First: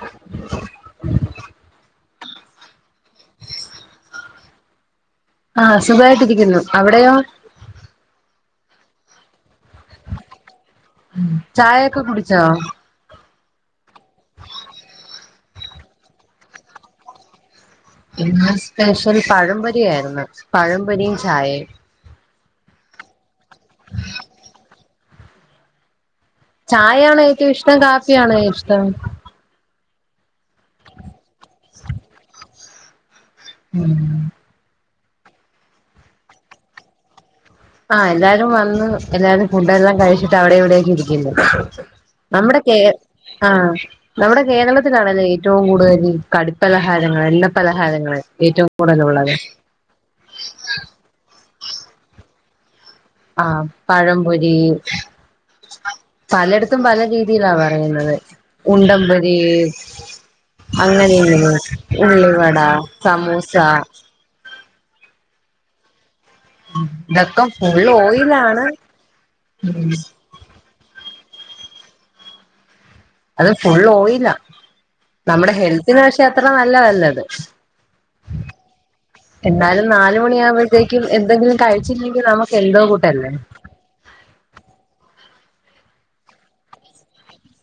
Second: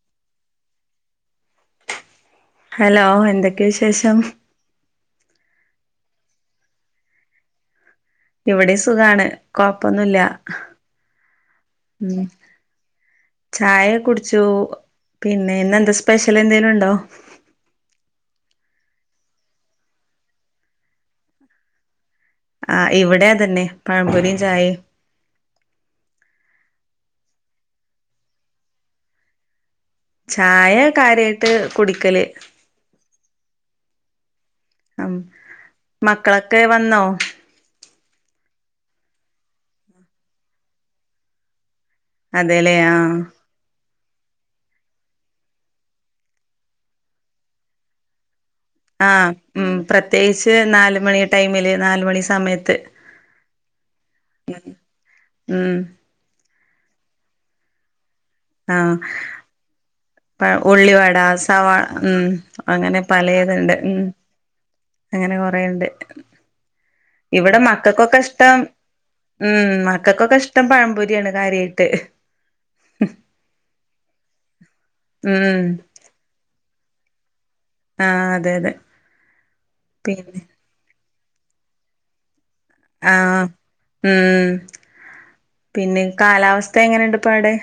[inaudible] Hello എന്തെക്കെ വിശേഷം? ആഹ് സുഖായിട്ടിരിക്കുന്നു. അവിടെയോ? ഇവിടീം സുഖാണ് കൊഴപ്പൊന്നുംല്ല. ഉം. ചായൊക്ക കുടിച്ചോ? ചായ കുടിച്ചു പിന്നെ ഇന്ന് എന്താ സ്പെഷ്യൽ എന്തേലും ണ്ടോ? ഇന്ന് സ്പെഷ്യൽ പഴം പൊരി ആയിര്ന്ന് പഴം പൊരിയും ചായേം. ആഹ് ഇവിടെ അതെന്നെ പഴപൊരിം ചായിം. ചായ ആണോ ഏറ്റവും ഇഷ്ടം കാപ്പിയാണോ ഇഷ്ടം? ചായെ കാര്യായിട്ട് കുടിക്കല്. ഉം. ഉം മക്കളൊക്കെ വന്നോ ആഹ് എല്ലാരും വന്ന് എല്ലാരും ഫുഡ് എല്ലാം കഴിച്ചിട്ട് അവിടെം ഇവിടെക്കെ ഇരിക്കുന്നു നമ്മുടെ അതെല്ലേ കേ ആ ആഹ് നമ്മുടെ കേരളത്തിലാണല്ലേ ഏറ്റവും കൂടുതൽ ഈ കടിപ്പലഹാരങ്ങള് എണ്ണപ്പലഹാരങ്ങള് ഏറ്റവും ആഹ് കൂടുതലുള്ളത് ഉം പ്രത്യേയിച്ച് നാല്മണി ടൈമില് നാലുമണി സമയത്ത് ആഹ് പഴപൊരീ ഉം പലട്ത്തും പല രീതിലാ പറയുന്നത് ആ ഉണ്ടം പൊരി പ ഉള്ളിവട അങ്ങനെ സവാള [unintelligible] ഉം ഉള്ള് വട അങ്ങനെ സമൂസ പലേതുണ്ട് ഉം അങ്ങനെ കൊറേണ്ട് ഇതൊക്കെ ഇവടെ ഫുൾ മക്കക്കൊക്ക ഷ്ടം ഓയിലാണ് ഉം മക്കക്കൊക്കെ ഷ് ട്ടം പഴംപൊരിയാണ് കാര്യായിട്ട് അത് ഫുൾ ഓയിലാ നമ്മുടെ ഉം ഹെൽത്തിന് പക്ഷേ അത്ര നല്ല നല്ലത് ആഹ് അതെ അതെ എന്നാലും പിന്നെ നാലുമണിയാവ് പേക്കും എന്തെങ്കിലും കഴിച്ചില്ലെങ്കി നമ്മക്ക് എന്തോ കൂട്ടല്ലേ ആഹ് ഉം പിന്നെ കാലാവസ്ഥ എങ്ങനെണ്ട് പ്പ അടെ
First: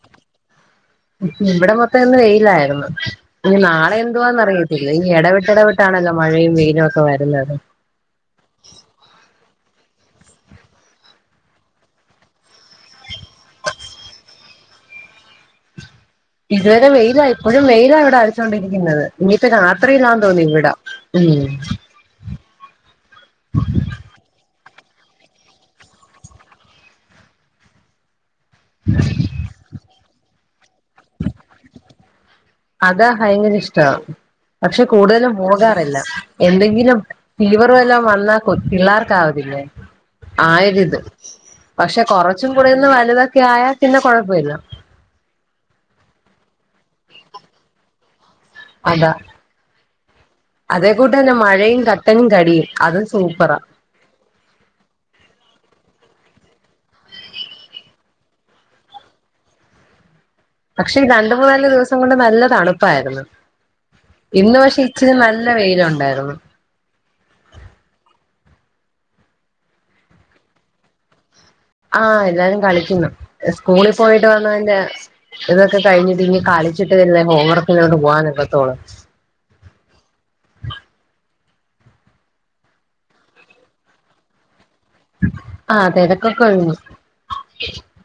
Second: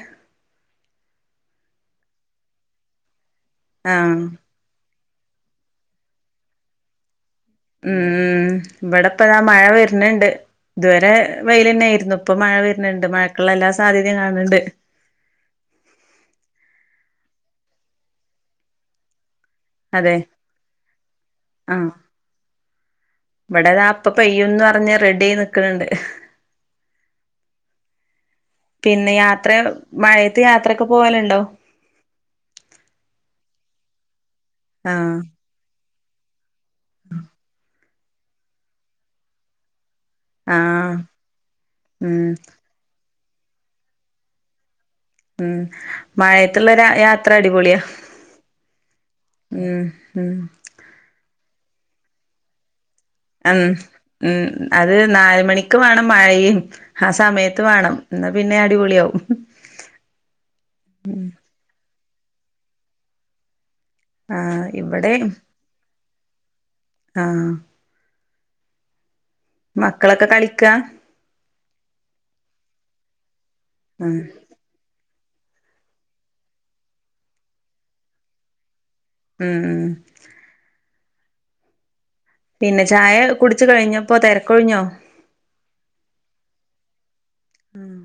ഇവിടെ മൊത്തം ഇന്ന് വെയിലായിരുന്നു ഇനി നാളെ ആഹ് എന്തുവാന്നറി ഇല്ലെഞ്ഞി എടവിട്ട് എടവിട്ടാണോ ത് അ മഴയും വെയ്ലു ഒക്കെ വരുന്നത് ഉം ബടെപ്പതാ മഴ വര്ന്ണ്ട് തുവരെ വെയ്ലെന്നെയ്രുന്നു പ്പൊ മഴ വര്ന്ണ്ട് മഴക്ക്ള്ള എല്ലാ സാധ്യതിം കാണ് ണ്ട് ഇതുവരെ വെയിലാ ഇപ്പോഴും വെയിലാ ഇവിടെ അടിച്ചോണ്ടിരിക്കുന്നത് ഇനിപ്പ രാത്രീലാ അതെ തോന്നിവിട ഉം ആഹ് പെയ്യുംന്നറഞ്ഞ് റെഡി ആയി നിക്ക്ണ് ണ്ട് പിന്നെ യാത്രെള് മഴയത്ത് യാത്രൊക്കെ പോവല്ണ്ടോ അതഹ് വയങ്കര ഇഷ്ട പക്ഷെ ആഹ് കൂടുതലും പോകാറില്ല എന്തെങ്കിലും ഫീവറ് വല്ലോം വന്നാ കുട്ട്-പിള്ളേർക്കാവതില്ലേ ആഹ് ആയിരിത് പക്ഷെ ഉം കൊറച്ചും കൂടെന്ന് വലുതൊക്കെ ആയ പിന്നെ കൊഴപ്പവില്ല ഉം മഴയത്തുള്ളൊര യാത്ര അടിപൊളിയ അത ഉം ഉം അതേ കൂട്ട് തന്നെ മഴയും കട്ടനും കടിയും അതും സൂപ്പറാ ഉം ഉം അത് നാല് മണിക്ക് വേണം മഴയും ആ സമയത്ത് വാണം ന്നാ പിന്നെ അടിപൊളിയാവും പക്ഷെ ഈ രണ്ട് മൂന്നല് ദിവസം കൊണ്ട് നല്ല തണുപ്പായിരുന്നു ഇന്ന് ആഹ് പക്ഷെ ഇവിടെ ഇച്ചി നല്ല വെയിലുണ്ടായിരുന്നു ആഹ് മക്കളൊക്കെ കളിക്കാ ആഹ് എല്ലാരും കളിക്കുന്നു എഹ് സ്കൂളി ഉം പോയിട്ട് വന്ന എൻ്റെ ഇതൊക്കെ കഴിഞ്ഞിട്ട് ഇനി കളിച്ചിട്ട് അല്ലെ ഹോം വർക്ക് ലോട്ട് പോവാൻ ഒക്കത്തൊള്ളു ഉം പിന്നെ ചായ കുടിച്ചു കഴിഞ്ഞൊ പ്പോ തെരക്കൊഴിഞ്ഞോ ആഹ് തെരക്കൊക്കൊഴിഞ്ഞു ആഹ്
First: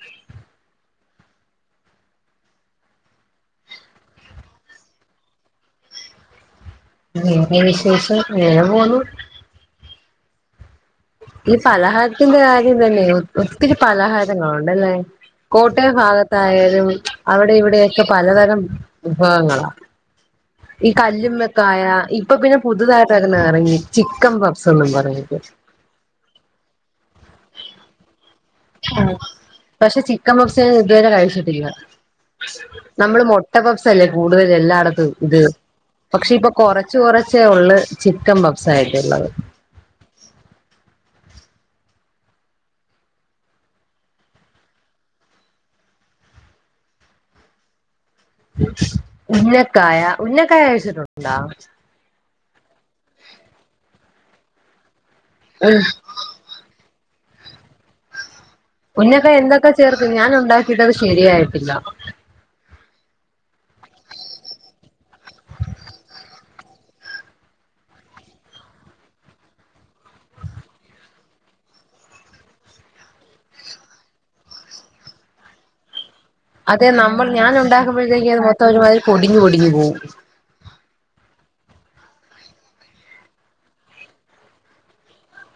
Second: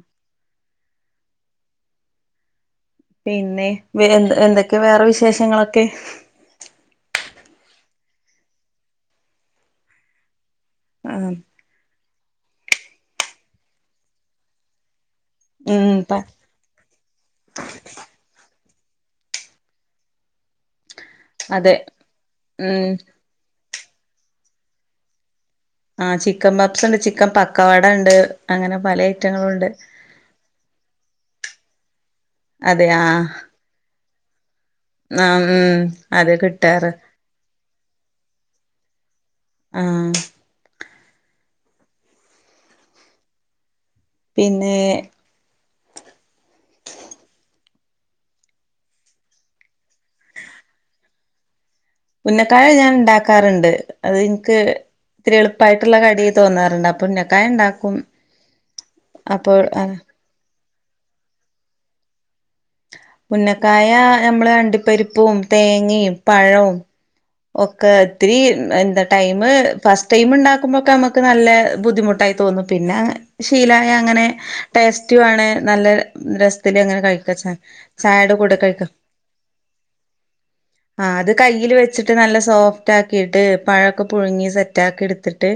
പിന്നെ വ്- എന്ത്-എന്തെക്കെ വേറെ വിശേഷങ്ങളൊക്കെ ഉം പ്പൊ വിശേഷൊ ങ്ങേനെ പോന്നു ആഹ് ഈ പലഹാരത്തിന്റെ കാര്യം തന്നെ ഒ-ഒത്തിരി പലഹാരങ്ങളുണ്ടല്ലേ ഉം കോട്ടയം പ ഭാഗത്തായാലും അവിടേം ഇവിടെയൊക്കെ പലതരം വിഭവങ്ങള ഈ അതെ കല്ലുമ്മക്കായ ഇപ്പൊ പിന്നെ ഉം പുതുതായിട്ട് ട്ടൊരെണ്ണം എറങ്ങി ചിക്കൻ പഫ്സ് എന്നും പറഞ്ഞിട്ട് ആഹ് ചിക്കൻ പപ്സ്ണ്ട് ചിക്കൻ പക്കാവട ണ്ട് ആഹ് പക്ഷെ ചിക്കൻ പഫ്സ് ഇതുവരെ കഴിച്ചിട്ടില്ല അതെ നമ്മള് ആഹ് മൊ ട്ട പഫ്സ് അല്ലെ കൂടുതൽ എല്ലാട ത്ത് ഇത് ആഹ് ഉം പക്ഷെ അത് ഇപ്പൊ കിട്ടാറ് കുറച്ച് കുറച്ചേ ഉള്ളു ചിക്കൻ പഫ്‌സായിട്ടുള്ളത് ആഹ് പിന്നെ ഉന്നക്കായ ഉന്നക്കായ കഴിച്ചിട്ടുണ്ടാ ഉന്നക്കായ ഞാൻ ഉണ്ടാക്കാറുണ്ട് അത് എനിക്ക് ഇത്തിരി എളുപ്പായിട്ടുള്ള കടിയ തോന്നാറുണ്ട് അപ്പോ ഉന്നക്കായ ഉണ്ടാക്കും ഉന്നക്കായ അപ്പോൾ എന്തൊക്കെ ചേർക്കും ഞാൻ ഉണ്ടാക്കിട്ടത് ശരിയായിട്ടില്ല ഉന്നക്കായ നമ്മള് അണ്ടി പരിപ്പും തേങ്ങയും പഴവും ഒക്കെ ഒത്തിരി എന്താ ടൈമ് ഫസ്റ്റ് ടൈമ് ഉണ്ടാക്കുമ്പോൊക്കെ നമ്മുക്ക് നല്ല ബുദ്ധിമുട്ടായി തോന്നും പിന്നെ ശീലായ അങ്ങനെ ടേസ്റ്റു വേണെ നല്ല രസ് തുല്ല്യ അതെ എങ്ങനെ നമ്മൾ കഴിക്കച്ചാ ഞാൻ ഉണ്ടാക്കുമ്പോഴത്തേക്ക് ചായയുടെ അത് കൂടെ മൊത്തം കഴിക്ക ഒരുമാതിരി പൊടിഞ്ഞു പൊടിഞ്ഞു പോവും ആഹ് അത് കയ്യില് വെ വെച്ചിട്ട് നല്ല സോഫ്റ്റാക്കീട്ട് പഴൊക്കെ പുഴുങ്ങി സെറ്റാക്കി എടുത്തിട്ട്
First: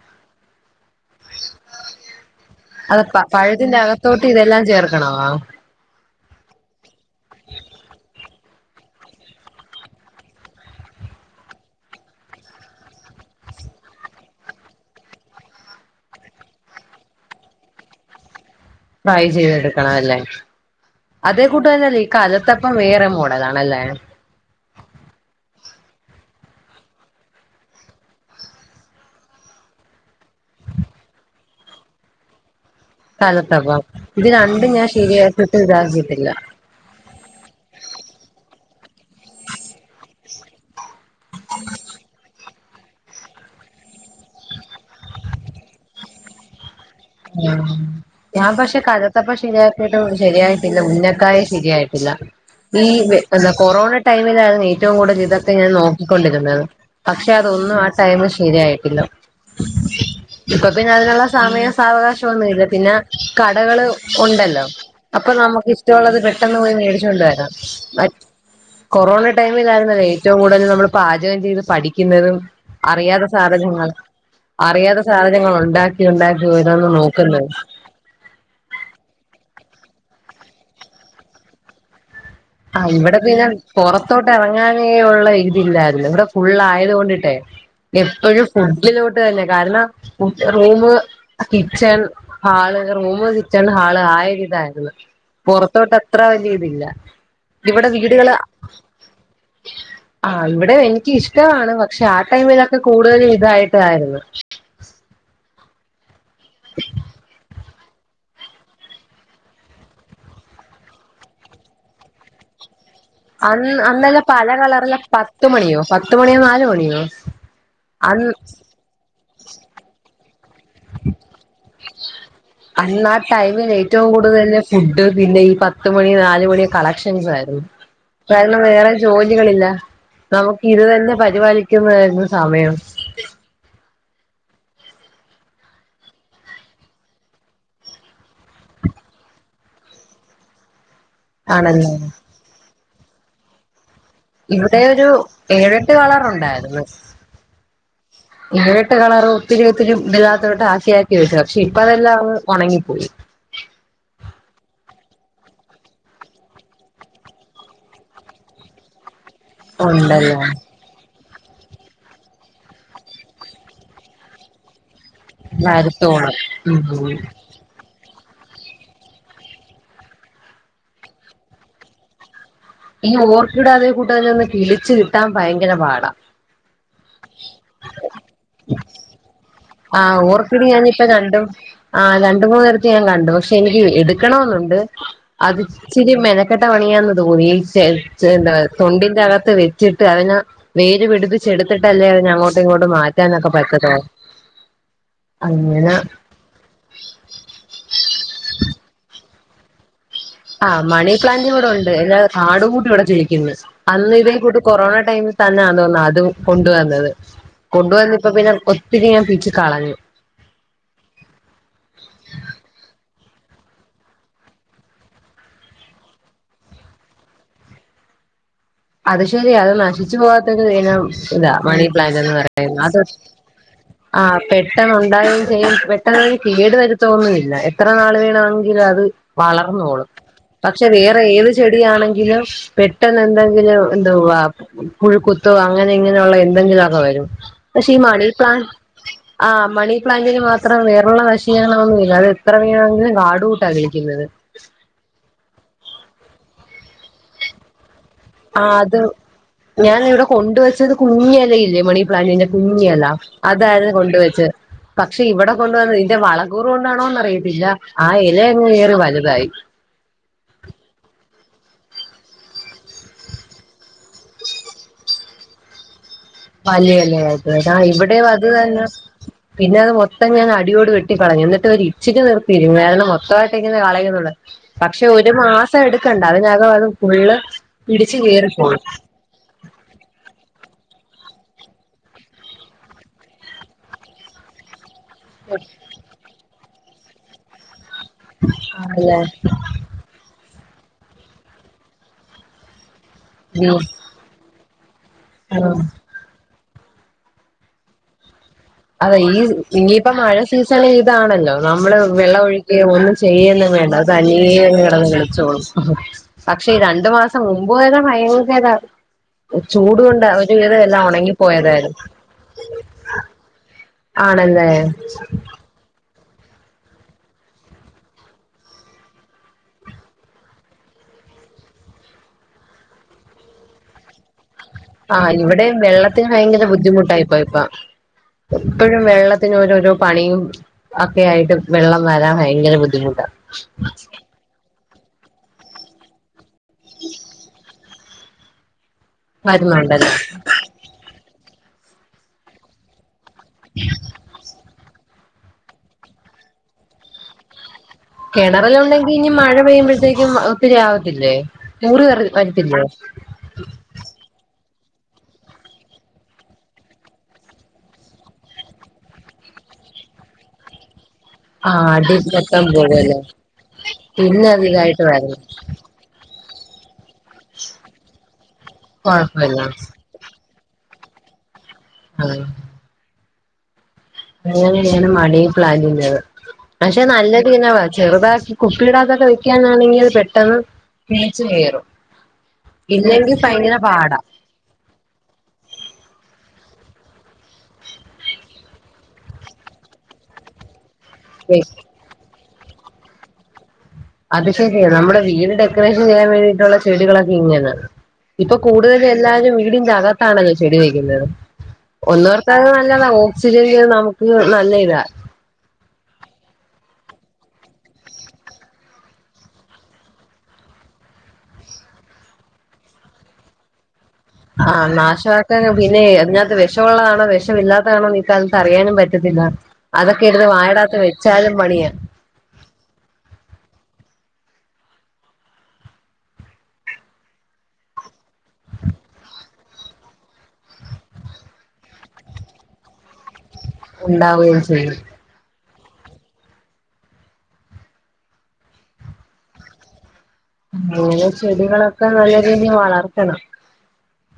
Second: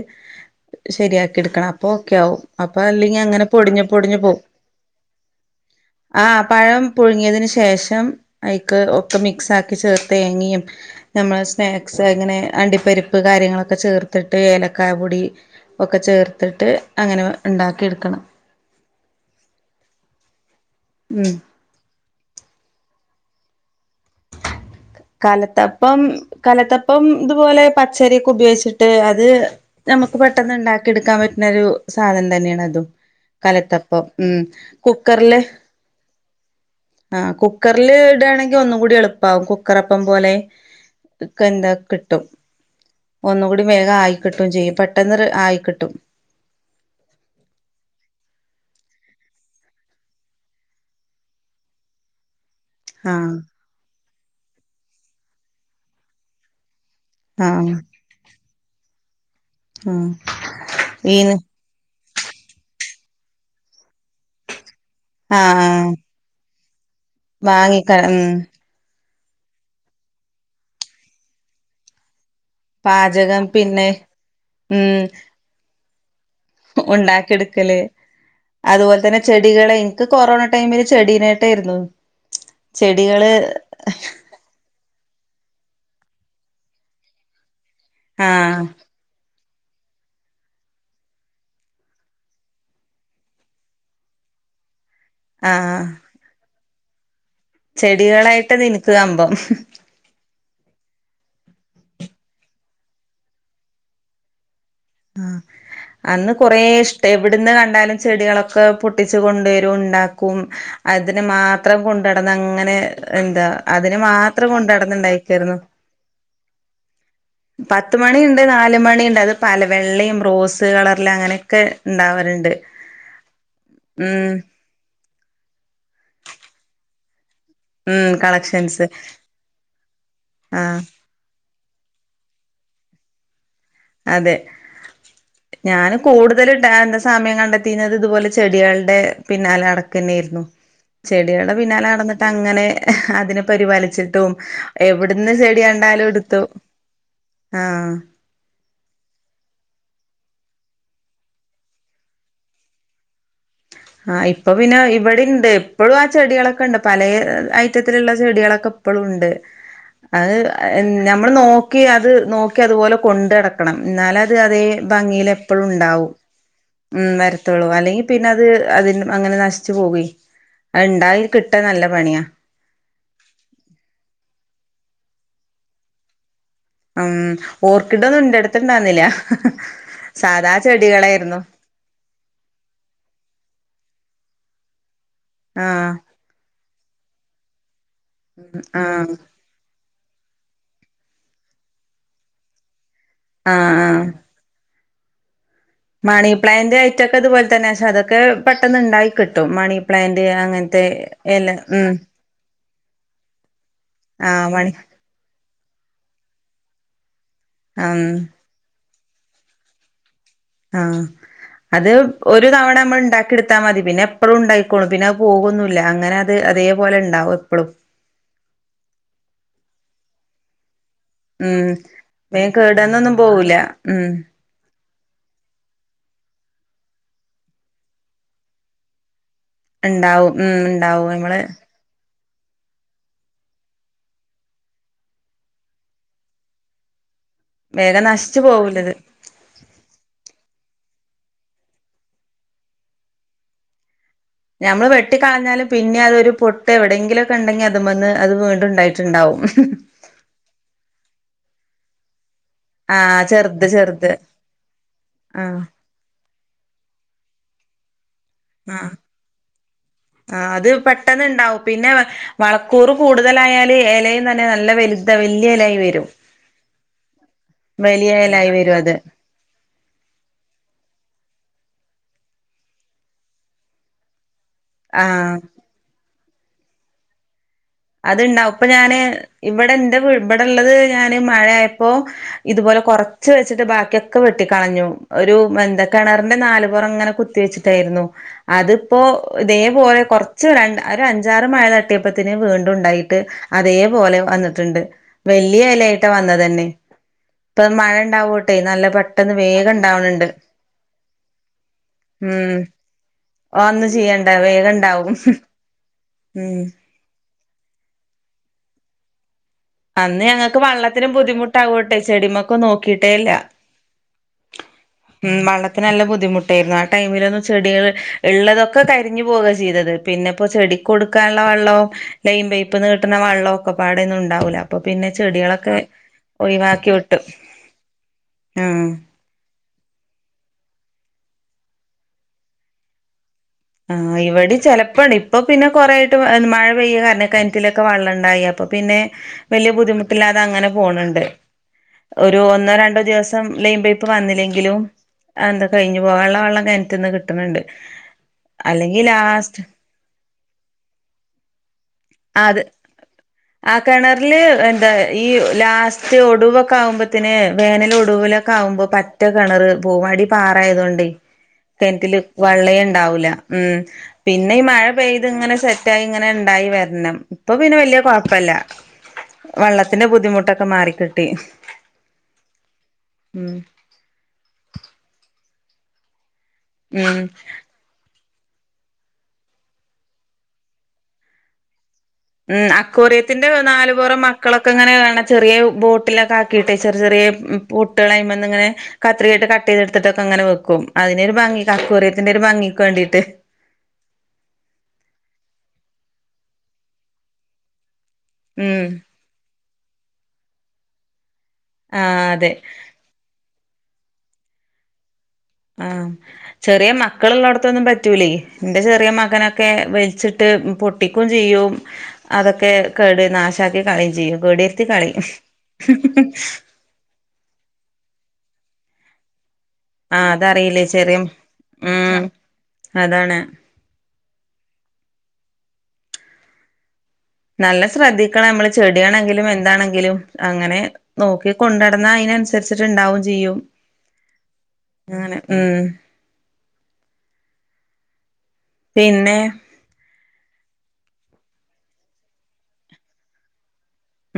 ശരിയാക്കി എടുക്കണം അപ്പൊ ഓക്കെ ആവും അപ്പൊ അത് അല്ലെങ്കി പ അങ്ങനെ പഴത്തിന്റെ പൊടിഞ്ഞ് പൊടിഞ്ഞ് അകത്തോട്ട് പോവും ഇതെല്ലാം ചേർക്കണോ ആ പഴം പുഴുങ്ങിയതിന് ശേഷം ഐക്ക് ഒക്കെ മിക്സ് ആക്കി ചേർത്ത് തേങ്ങയും നമ്മളെ സ്നാക്സ് അങ്ങനെ അണ്ടിപ്പരിപ്പ് കാര്യങ്ങളൊക്കെ ചേർത്തിട്ട് ഏലക്കായ പൊടി ഒക്കെ ചേർത്തിട്ട് അങ്ങനെ ഉണ്ടാക്കിയെടുക്കണം ഫ്രൈ ചെയ്തെടുക്കണം അല്ലേ ഉം അത് കൂട്ടന്നല്ലേ ഈ കലത്തപ്പം വേറെ മോഡലാണല്ലേ കലത്തപ്പം കലത്തപ്പം ഇതുപോലെ പച്ചരിയൊക്കെ ഉപയോഗിച്ചിട്ട് അത് നമുക്ക് പെട്ടെന്ന് ഉണ്ടാക്കി എടുക്കാൻ പറ്റുന്നൊരു സാധനം തന്നെയാണ് അതും കലത്തപ്പം ഇത് ഉം രണ്ടും ഞാൻ കുക്കറില് ശരിയാക്കിട്ട് ഇതാക്കിയിട്ടില്ല ആഹ് കുക്കറില് ഇടുകയാണെങ്കിൽ ഒന്നും കൂടി എളുപ്പാവും കുക്കറപ്പം പോലെ ഇക്കെ എന്താ കിട്ടും ഒന്നുകൂടി വേഗം ആയി കിട്ടും ചെയ്യും പെട്ടെന്നൊര് ആയി കിട്ടും ആഹ് ഞാൻ പക്ഷെ കലത്തപ്പം ശരിയാക്കിയിട്ട് ശരിയായിട്ടില്ല ഉന്നക്കായെ ശരിയായിട്ടില്ല ഈ ആഹ് എന്താ കൊറോണ ടൈമിലായിരുന്നു ഏറ്റവും കൂടുതൽ ഇതൊക്കെ ഞാൻ നോക്കിക്കൊണ്ടിരുന്നത് പക്ഷെ ആഹ് അതൊന്നും ആ ടൈമ് ശരിയായിട്ടില്ല ആഹ് ഇപ്പൊ പിന്നെ അതിനൊള്ള ഈന് സമയം സാവകാശൊന്നുല്ല പിന്നെ കടകള് ഉണ്ടല്ലോ അപ്പൊ നമുക്ക് ആഹ് ഇഷ്ടമുള്ളത് പെ ട്ടെന്ന് പോയി മേടിച്ചോണ്ട് വരാം വാങ്ങിക്ക ഉം മറ്റ് കൊറോണ ടൈമിലായിരുന്നല്ലേ ഏറ്റവും കൂടുതൽ നമ്മൾ പാചകം ചെയ്ത് പഠിക്കുന്നതും അറിയാതെ പാചകം സാധനങ്ങൾ പിന്നെ ഉം അറിയാതെ സാധനങ്ങൾ ഉണ്ടാക്കി ഉണ്ടാക്കി യ്യോ ഏതാണ്ന്ന് നോക്ക്‌ന്ന് ഉണ്ടാക്കിയെടുക്കല് അതുപോലെ തന്നെ ചെടികളെ എനിക്ക് കൊറോണ ടൈമില് ചെടീനായിട്ടായിരുന്നു ആ ഇവിടെ ചെടികള് പിന്നെ പുറത്തോട്ട് ഇറങ്ങാനേ ഉള്ള ഇതില്ലായിരുന്നു ഇവിടെ ഫുള്ള് ആയത്കൊണ്ടിട്ടേ എപ്പോഴും ആഹ് ഫുഡിലോട്ട് തന്നെ കാരണം room kitchen hall room kitchen hall ആയൊരിതാര്ന്ന് പൊറത്തോട്ട് അത്ര വല്ല്യ ഇതില്ല ഇവിടെ വീടുകള് ചെടികളായിട്ട് നിനക്ക്‌ കമ്പം ആഹ് ഇവിടെ എനിക്കും ഇഷ്ടവാണ് പക്ഷെ ആ ടൈമിലൊക്കെ കൂടുതലും ഇതായിട്ടായിരുന്നു ആഹ് അന്ന് കൊറേ ഇഷ്ടവാ എവിടുന്ന് കണ്ടാലും ചെടികളൊക്കെ പൊട്ടിച്ച് കൊണ്ടുവരും ഉണ്ടാക്കും അതിനെ മാത്രം കൊണ്ടെ നടന്ന് അങ്ങനെ എന്താ അന്ന് അതിന് അന്നെല്ലാം പല മാത്രം കൊണ്ട് നടന്ന്‌ കളറിലെ പത്ത് ഉണ്ടായിക്കാരുന്നു മണിയോ പത്ത് മണിയോ നാല് മണിയോ പത്ത് അന്ന് മണിയുണ്ട് നാല് മണിയുണ്ട് അത് പല വെള്ളയും റോസ് കളറില് അങ്ങനെയൊക്കെ ഉണ്ടാവാറുണ്ട് അന്നാ ടൈമില് ഏറ്റവും ഉം കൂടുതല് ഫുഡ് പിന്നെ ഈ പത്ത് മണി നാല് മണി കളക്ഷൻസ് ആയിരുന്നു ഉം കാരണം കളക്ഷൻസ് വേറെ ജോലികളില്ല നമുക്ക് ആഹ് ഇത് തന്നെ പരിപാടി ക്കും ആയിരുന്നു സമയം അതെ ഞാനും കൂടുതൽ ഉണ്ടാരുന്ന സമയം കണ്ടെത്തിയിരുന്നത് ഇതുപോലെ ചെടികളുടെ പിന്നാലെ നടക്കുക തന്നെയായിരുന്നു ചെടികളുടെ പിന്നാലെ ആണല്ലോ നടന്നിട്ട് അങ്ങനെ അതിനെ പരിപാലിച്ചി ട്ടും ഇവിടെ ഒരു എവിടന്ന് ചെടി ഏഴെട്ട് കണ്ടാലും എടുത്തു കളറുണ്ടായിരുന്നു ആഹ് ഏഴെട്ട് കളറ് ഒത്തിരി ഒത്തിരി ഇതിലാത്തോട്ട് ആക്കി ആക്കി വെച്ചു പക്ഷെ ഇപ്പ അതെല്ലാം അങ്ങ് ഒണങ്ങിപ്പോയി ആഹ് ഇപ്പൊ പിന്നെ ഇവിടെ ഉണ്ട് ഇപ്പളും ആ ചെടികളൊക്കെ ഉണ്ട് പല ഐറ്റത്തിലുള്ള ചെടികളൊക്കെ ഇപ്പളും ഉണ്ട് അത് ഉണ്ടല്ലേ നമ്മള് നോക്കി അത് നോക്കി അതുപോലെ കൊണ്ട നടക്കണം എന്നാലെ അത് അതേ ഭംഗിയിൽ എപ്പളും ഉണ്ടാവും ഉം നര ത്തോളൂ അല്ലെങ്കിൽ പിന്നെ അത് അതി അങ്ങനെ നശിച്ചു പോകുവേ അത് ഉണ്ടായി കിട്ടാൻ നല്ല പണിയാ ഈ ഓർക്കിഡ്‌ അതേ കൂട്ട് അതിനെ ഒന്ന് കിളിച്ച് കിട്ടാൻ ഭയങ്കര പാടാ ഉം ഓർക്കിഡൊന്നും എന്റെ അടുത്ത് ഉണ്ടായിരുന്നില്ല സാധാ ചെടികളായിരുന്നു ആ രണ്ട് മൂന്നിടത്ത് ഞാൻ കണ്ടു പക്ഷെ എനിക്ക് എടുക്കണോന്നുണ്ട് അത് ആഹ് ഇച്ചിരി മെന ക്കെട്ട പണിയാന്ന് തോന്നി എന്താ ആഹ് തൊണ്ടിന്റെ അകത്ത് വെ ച്ചിട്ട് അതിന് വേര് പിടിപ്പിച്ചെടുത്തിട്ടല്ലേ അതിനെ അങ്ങോട്ടും ഇങ്ങോട്ടും മാ റ്റാനൊക്കെ ആഹ് പറ്റത്തൊള്ളൂ ആഹ് അങ്ങനെ മണി പ്ലാന്റ് ഐറ്റവൊക്കെ അതുപോലെ തന്നെയാ പക്ഷെ അതൊക്കെ പെട്ടന്ന് ഉണ്ടായി കിട്ടും മണി പ്ലാന്റ് ആഹ് അങ്ങനത്തെ മണി പ്ലാന്റ് എല ഇവിടെ ഉണ്ട് ഉം എല്ലാ കാട് കൂട്ട് ഇവിടെ കിളിക്കുന്നു അന്ന് ഇതേ ആഹ് കൂട്ട് മണി കൊറോണ ടൈമിൽ തന്നെ ആന്ന്‌ തോന്ന്‌ അതും കൊണ്ട് വന്നത് കൊണ്ട് ഉം വന്ന്‌ ഇപ്പോ പിന്നെ ഒത്തിരി ഞാൻ പിച്ചി കളഞ്ഞു ആഹ് അത് ഒരു തവണ നമ്മള് ഉണ്ടാക്കി എടുത്താ മതി പിന്നെ എപ്പളും ഉണ്ടായിക്കോളും പിന്നെ അത് പോകുവൊന്നുമില്ല അങ്ങനെ അത് അതേപോലെ ഉണ്ടാവും എപ്പളും അത് ശെരിയാ അത് നശിച്ചു പോവാത്തത് ഇനം ഇതാ ഉം മണി പ്ലാൻ്റ് എന്ന് വേഗം പറയുന്നത് അത് കേടന്നൊന്നും പോവൂല ഉം ആഹ് പെട്ടെന്നുണ്ടാകുവെയും ചെയ്യും പെട്ടെന്ന് അത് കേട് വരുത്തുവൊന്നുമില്ല എത്ര നാള് വേണമെങ്കിലും അത് വളർന്നോളും ഉണ്ടാവും ഉം പക്ഷെ ഉണ്ടാവും വേറെ നമ്മള് ഏത് ചെടി ആണെങ്കിലും പെട്ടെന്ന് എന്തെ ങ്കിലും എന്തുവാ പുഴുക്കുത്തോ അങ്ങനെ ഇങ്ങനെയുള്ള എന്തെങ്കിലുമൊക്കെ വരും പക്ഷേ ഈ വേഗം മണി നശിച്ചു പ്ലാ പോവൂലത് ആഹ് മണി പ്ലാന്റിന് മാത്രം വേറുള്ള നശീകരണം ഒന്നുമില്ല അതാ എത്ര വേണെങ്കിലും കാട് കൂട്ടാ കിളിച്ചിന്നത് ഞമ്മള് വെട്ടിക്കളഞ്ഞാലും പിന്നെ അതൊരു പൊട്ട് എവിടെയെങ്കിലും കണ്ടെങ്കി അതിമേന്ന് അത് വീണ്ടും ഉണ്ടായിട്ടുണ്ടാവും കൊണ്ടുവെച്ചത് കുഞ്ഞ് എലയില്ലേ മണി പ്ലാൻ്റിന്റെ കുഞ്ഞല ആഹ് ചെറുത് അതായിരുന്നു ചെറുത് കൊണ്ടുവെച്ച് പക്ഷെ ഇവിടെ ആഹ് കൊണ്ട വന്നതിന്റെ വള കൂറ് കൊണ്ടാണോന്ന് അറിയത്തില്ല ആ ഇല അങ്ങ് കേറി വലുതായി ആ അത് പെട്ടെന്ന്ണ്ടാവും പിന്നെ വളക്കൂറ് കൂടുതലായല് എലയും തന്നെ നല്ല വലുത വലിയ എലായി വരും വലിയലേ എന്നാ വലിയ ഇവിടെ അത് എലായി വരും തന്ന പിന്നെ അത് മൊത്തം ഞാനടിയോടെ വെട്ടിക്കളഞ്ഞു എന്നിട്ട് ഒരു ഇച്ചിരി നിർത്തി [unintelligible] മൊത്തമായിട്ടങ്ങനെ കളയുന്നുള്ളെ പക്ഷെ ഒരു ആഹ് മാസം എടുക്കണ്ട അതിനകം അത് ഫുള്ള് പിടിച്ച് അത്ണ്ടാവും ഇപ്പൊ കേറിപ്പോവും ഞാന് ഇവിടെ ൻ്റെ ഇവിടെ ഉള്ളത് ഞാന് മഴായപ്പോ ഇതുപോലെ കുറച്ച് വെച്ചിട്ട് ബാക്കിയൊക്കെ വെട്ടിക്കളഞ്ഞു ഒരു എന്താ കിണറിന്റെ നാല് പുറം അങ്ങനെ കുത്തി വെച്ചിട്ടായിരുന്നു അതിപ്പോ ആണല്ലേ ഇതേപോലെ കുറച്ച് രണ്ട് ഒരു അഞ്ചാറ് മഴ തട്ടിയപ്പത്തിന് വീണ്ടും ഉണ്ടായി ട്ട് അതേ ഉം പോലെ വന്നിട്ടുണ്ട് വല്യയ ആ എലെ വന്ന തന്നെ ഇപ്പ മഴ ഉണ്ടാവോട്ടെ നല്ല അതെ പെട്ടെന്ന് ഈ വേഗം ഇനിയിപ്പ ഇണ്ടാവണണ്ട് മഴ സീസണി ഇതാണല്ലോ നമ്മള് വെള്ള ഉം ഒഴിക്കേ ഒന്ന് ചെയ്യന്നും ഒന്നും വേണ്ട അത് ചെയ്യണ്ട തനിയെ വേഗം കിടന്ന് ഇണ്ടാവും കിളിച്ചോളും ഉം പക്ഷെ ഈ രണ്ടു മാസം മുമ്പ് വരാ പയങ്കര ചൂട് അന്ന് കൊണ്ട് ഒരു ഞങ്ങക്ക് വിതം എല്ലാം ഉണങ്ങിപ്പോയതായിരുന്നു ഒക്കെ നോക്കിയിട്ടേല്ല ആണല്ലേ ത്തിന് നല്ല ബുദ്ധിമുട്ടേരുന്നു ആ ടൈമിലൊന്നും ചെടികൾ ഇള്ളതൊക്കെ കരിഞ്ഞു പോവാ ചെയ്തത് പിന്നെപ്പോ ചെടി കൊടുക്കാള്ള വെള്ളോ ലൈയിം പൈപ്പ്ന്ന് കിട്ടണ വെള്ളോ ഒക്കെ പാടെന്നും ഉണ്ടാവൂല അപ്പൊ പിന്നെ ആഹ് ചെടികളൊക്കെ ഇവിടെയും വെള്ളത്തിന് ഭയങ്കര ഒഴിവാക്കി ബുദ്ധിമുട്ടാ വിട്ടു ഇപ്പോ ഇപ്പോ ആഹ് ഇപ്പഴും വെള്ളത്തി ത്തിനോരോരോ പണിയും ഒക്കെയായിട്ട് വെള്ളം വരാൻ ഭയങ്കര ബുദ്ധിമുട്ടാ ആഹ് ഇവടിം ചിലപ്പോ ഇപ്പോ പിന്നെ കുറേ ആയിട്ട് മഴ പെയ്യ്ണ കാരണം കൺറ്റിലൊക്കെ വെള്ളണ്ടായി അപ്പോ പിന്നെ വല്യ വരുന്നുണ്ടല്ലേ ബുദ്ധിമുട്ടില്ലാതെ അങ്ങനെ പോണ്ണ്ട് ഒരു ഒന്നോ രണ്ടോ ദിവസം ലൈം പൈപ്പ് വന്നില്ലെങ്കിലും എന്താ കഴിഞ്ഞ് പോകൻള്ള വെള്ളം കണറ്റിന്ന് കിട്ട്ണണ്ട് കിണറല്ലാം ഉണ്ടെങ്കി ഇഞ് മഴ പെയ്യുമ്പഴത്തേക്കും ഒത്തിരി ആവത്തില്ലേ ഊറി അത് വരത്തില്ലേ ആ കിണറില് എന്താ ഈ ലാസ്റ്റ് ഒടുവൊക്കെ ആവുമ്പോത്തിന് വേനൽ ഒടൂലെ ക്കാവുമ്പോ പറ്റ കിണറ് പോവും അടി പാറ ആയതോണ്ടേ ആഹ് അടി കണറ്റില് മൊത്തം വള്ളേ പോകുവല്ലേ ഇണ്ടാവൂല്ല ഉം പിന്നെ ഈ മഴ അധികായിട്ട് പെയ്ത് വരണം ഇങ്ങനെ സെറ്റ് ആയി ഇങ്ങനെ ഇണ്ടായി വരണം ഇപ്പൊ പിന്നെ വലിയ കൊഴപ്പല്ല കൊഴപ്പമില്ല വള്ളത്തിന്റെ ബുദ്ധിമുട്ടൊക്കെ ക്കെ മാറിക്കിട്ടി അഹ് ഉം അങ്ങന ഞാൻ മണി പ്ലാന്റ് ചെയ്യുന്നത് പക്ഷെ ഉം നല്ലതനെ ചെറുതാക്കി കുപ്പിയിടകത്തൊക്കെ വെക്കാനാണെങ്കിൽ അത് പെട്ടെന്ന് പിടിച്ചു കയറും ഉം ഇല്ലെങ്കിൽ അക്കോറിയത്തിന്റെ ഭയങ്കര നാല് പാടാ പൊറം മക്കളൊക്കെ ഇങ്ങനെ കാണ ചെറിയ ബോട്ടിലൊക്കെ ആക്കിയിട്ട് ചെറിയ ചെറിയ പൊട്ടുകൾയ്മന്ന്ങ്ങനെ കത്രികയിട്ട് കട്ടയ്ത് എടുത്തിട്ടൊക്കെ അങ്ങനെ വെക്കും അതിനെ ഒരു ഭംഗി അക്കോറിയത്തിന്റെ ഒരു ഭംഗിക്ക് വേണ്ടീട്ട് അത് ശരിയാണ് നമ്മുടെ വീട് ഡെക്കറേഷൻ ചെയ്യാൻ വേണ്ടിയിട്ടുള്ള ചെടികളൊക്കെ ഇങ്ങനാ ഇപ്പൊ ഉം കൂടുതൽ എല്ലാരും വീടിന്റെ അകത്താണല്ലോ ചെടി വെക്കുന്നത് ആഹ് ഒന്നോർത്ത അതെ അത് നല്ലതാ ഓ ഓക്സിജന്റെ നമുക്ക് നല്ല ഇതാ ആഹ് ചെറിയ മക്കള്ള്ളോട്ത്തൊന്നും പറ്റൂലേ എന്റെ ചെറിയ മകനൊക്കെ വലിച്ചിട്ട് പൊ ട്ടിക്കും ചെയ്യും അതൊക്കെ കേട് നാശാക്കി കളയും ചെയ്യും കേടുവരുത്തി ആഹ് കളയും നാശാക്കാനും പിന്നെ അതിനാത്ത് വെഷ വെഷവൊള്ളതാണോ വെഷമില്ലാത്തതാണോന്ന് ഈ കാലത്ത് അറിയാനും പറ്റത്തില്ലാ അതൊക്കെ ആഹ് എടുത്ത് അതറിയില്ലേ വായെടാത്ത് ചെറിയ വെച്ചാലും പണിയാ ഉം അതാണ് നല്ല ശ്രദ്ധിക്കണം നമ്മള് ചെടിയാണെങ്കിലും എന്താണെങ്കിലും അങ്ങനെ നോക്കി കൊണ്ടടന്നാ അതിനന്സരിച്ചിട്ട് ഇണ്ടാവും ചെയ്യും ഉണ്ടാവുകയും ചെയ്യും അങ്ങനെ ഉം പിന്നെ അങ്ങനെ ചെടികളൊക്കെ നല്ല രീതി വളർത്തണം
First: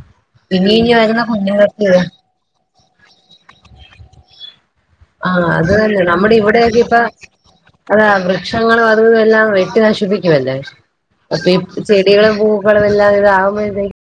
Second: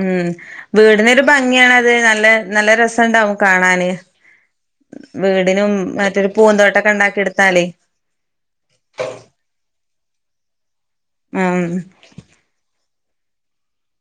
ഉം ഇനി ഇനി വരുന്ന വീടിനൊരു കുഞ്ഞുങ്ങൾക്ക് ഭംഗിയാണത് നല്ല നല്ല രസെണ്ടാവും കാണാന് ആഹ് അത് വീടിനും തന്നെ മറ്റൊരു നമ്മുടെ ഇവിടെയൊക്കെ പൂന്തോട്ടൊക്കെ ഇപ്പ ഇണ്ടാക്കി എടുത്താലേ അതാ വൃക്ഷങ്ങളും അതും ഇതും എല്ലാം വെട്ടി നശിപ്പിക്കുവല്ലേ അപ്പൊ ഈ ഉം ചെടികളും പൂ കളുവെല്ലാം ഇതാവുമ്പഴ്ത്തേക്ക്